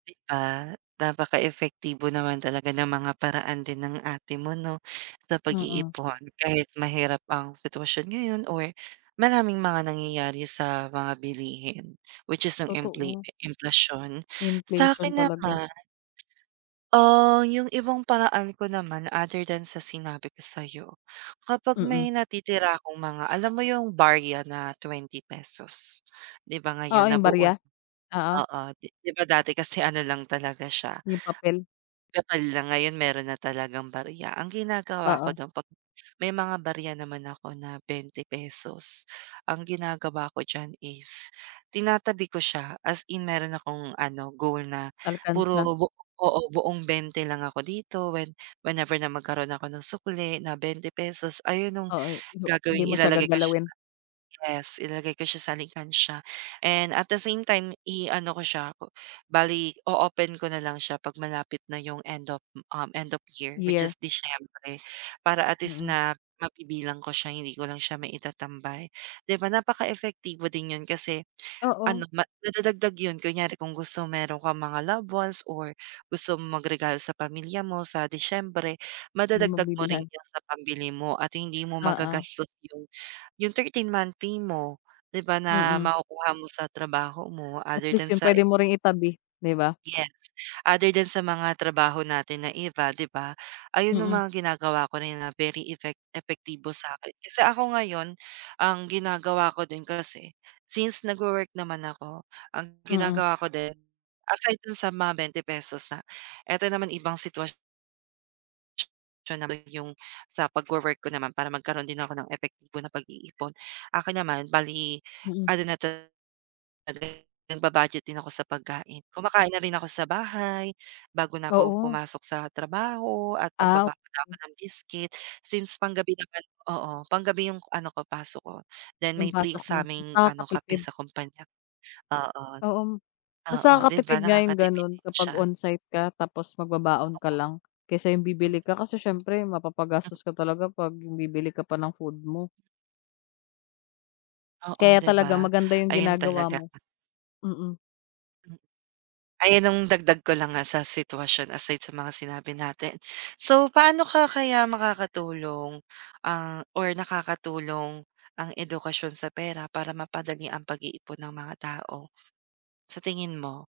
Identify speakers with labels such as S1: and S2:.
S1: Di ba? Napaka-epektibo naman talaga ng mga paraan din ng ate mo no, sa
S2: Hmm.
S1: pag-iipon kahit mahirap ang sitwasyon ngayon or, maraming mga nangyayari sa mga bilihin. Which is yung infla
S2: Totoo.
S1: emplasyon,
S2: Inflation
S1: sa'kin
S2: talaga.
S1: naman ah, yung ibang paraan ko naman other than sa sinabi ko sayo, kapag
S2: Mm.
S1: may natitira akong mga alam mo yung, barya na ₱20 di ba
S2: Oo
S1: ngayon
S2: yung
S1: nabuo na
S2: barya, oo.
S1: oo di ba dati kasi ano lang talaga siya
S2: Yung papel.
S1: kapal na ngayon meron na talagang barya, ang ginagawa ko
S2: Oo.
S1: dun pag may mga barya naman ako na ₱20, ang ginagawa ko diyan is tinatabi ko siya as in meron akong ano, goal na
S2: Alkansya.
S1: puro bu oo buong 20 lang ako dito when whenever na magkaroon ako ng sukle na ₱20, ayun nung
S2: Oo, di mo hindi
S1: gagawing
S2: mo siya
S1: ilalagay ko siya sa
S2: gagalawin.
S1: ilagay ko siya sa ref, ilalagay ko siya sa alkansiya, and at the same time i-ano ko siya bale o open ko na lang siya pag malapit na yung end of um, end of year which
S2: Year.
S1: is Disyembre para at least
S2: Hmm.
S1: na mabibilang ko siya hindi ko lang siya maitatambay, di ba napaka-epektibo din yun kasi,
S2: Oo.
S1: ano nadadagdag yun kunyari kung gusto meron kang mga loved ones or gusto mong mag-regalalo sa pamilya mo sa Disyembre
S2: May
S1: madadagdag mo rin
S2: mabibilhan.
S1: yan sa pambili mo at hindi mo
S2: Oo.
S1: magagastos yung, yung 13th month pay mo di ba na
S2: Mm.
S1: makukuha mo sa trabaho mo
S2: At
S1: other than
S2: least yung
S1: sa
S2: pwede mo ring itabi, di ba?
S1: yes, other than sa mga trabaho natin na iba 'di ba, ayun yung
S2: Mm.
S1: mga ginagawa ko na na very effec epektibo sa akin kasi ako ngayon, ang ginagawa ko din kasi, since nagwo-work naman ako ang
S2: Mm.
S1: ginagawa ko din aside kahit dun sa mga ₱20 ha, eto naman ibang sitwasyon optional yung sa pagwo-work ko naman para magkaroon din ako ng epektibo na pag-iipon, akin naman bali,
S2: Mm.
S1: ano na talaga nagba-budget din ako sa pagkain, kumakain na rin ako sa bahay, bago na ako
S2: Oo.
S1: pumasok sa trabaho at
S2: Ah, ok.
S1: magbabaon na ako ng biscuit since pang-gabi naman oo pang-gabi yung ano ko pasok ko, then
S2: Yung
S1: may free
S2: pasok mo mas
S1: sa'ming ano kape
S2: nakakapipid.
S1: sa kumpanya, oo
S2: Oo, mas
S1: oo 'di ba
S2: nakakatipid nga yung
S1: nakakatipid
S2: ganun
S1: din
S2: kapag
S1: siya.
S2: onsite ka tapos mag-babaon ka
S1: Oo.
S2: lang kaysa yung bibili ka kasi siyempre mapapa-gastos ka talaga pag bibili ka pa ng food mo.
S1: Oo,
S2: Kaya
S1: di
S2: talaga
S1: ba?
S2: maganda yung
S1: Ayun
S2: ginagawa
S1: talaga.
S2: mo. Mm.
S1: Ayun ang dagdag ko lang nga sa sitwasyon aside sa mga sinabi natin. So paano ka kaya makakatulong ang or nakakatulong ang edukasyon sa pera para mapadali ang pag-iipon ng mga tao? Sa tingin mo?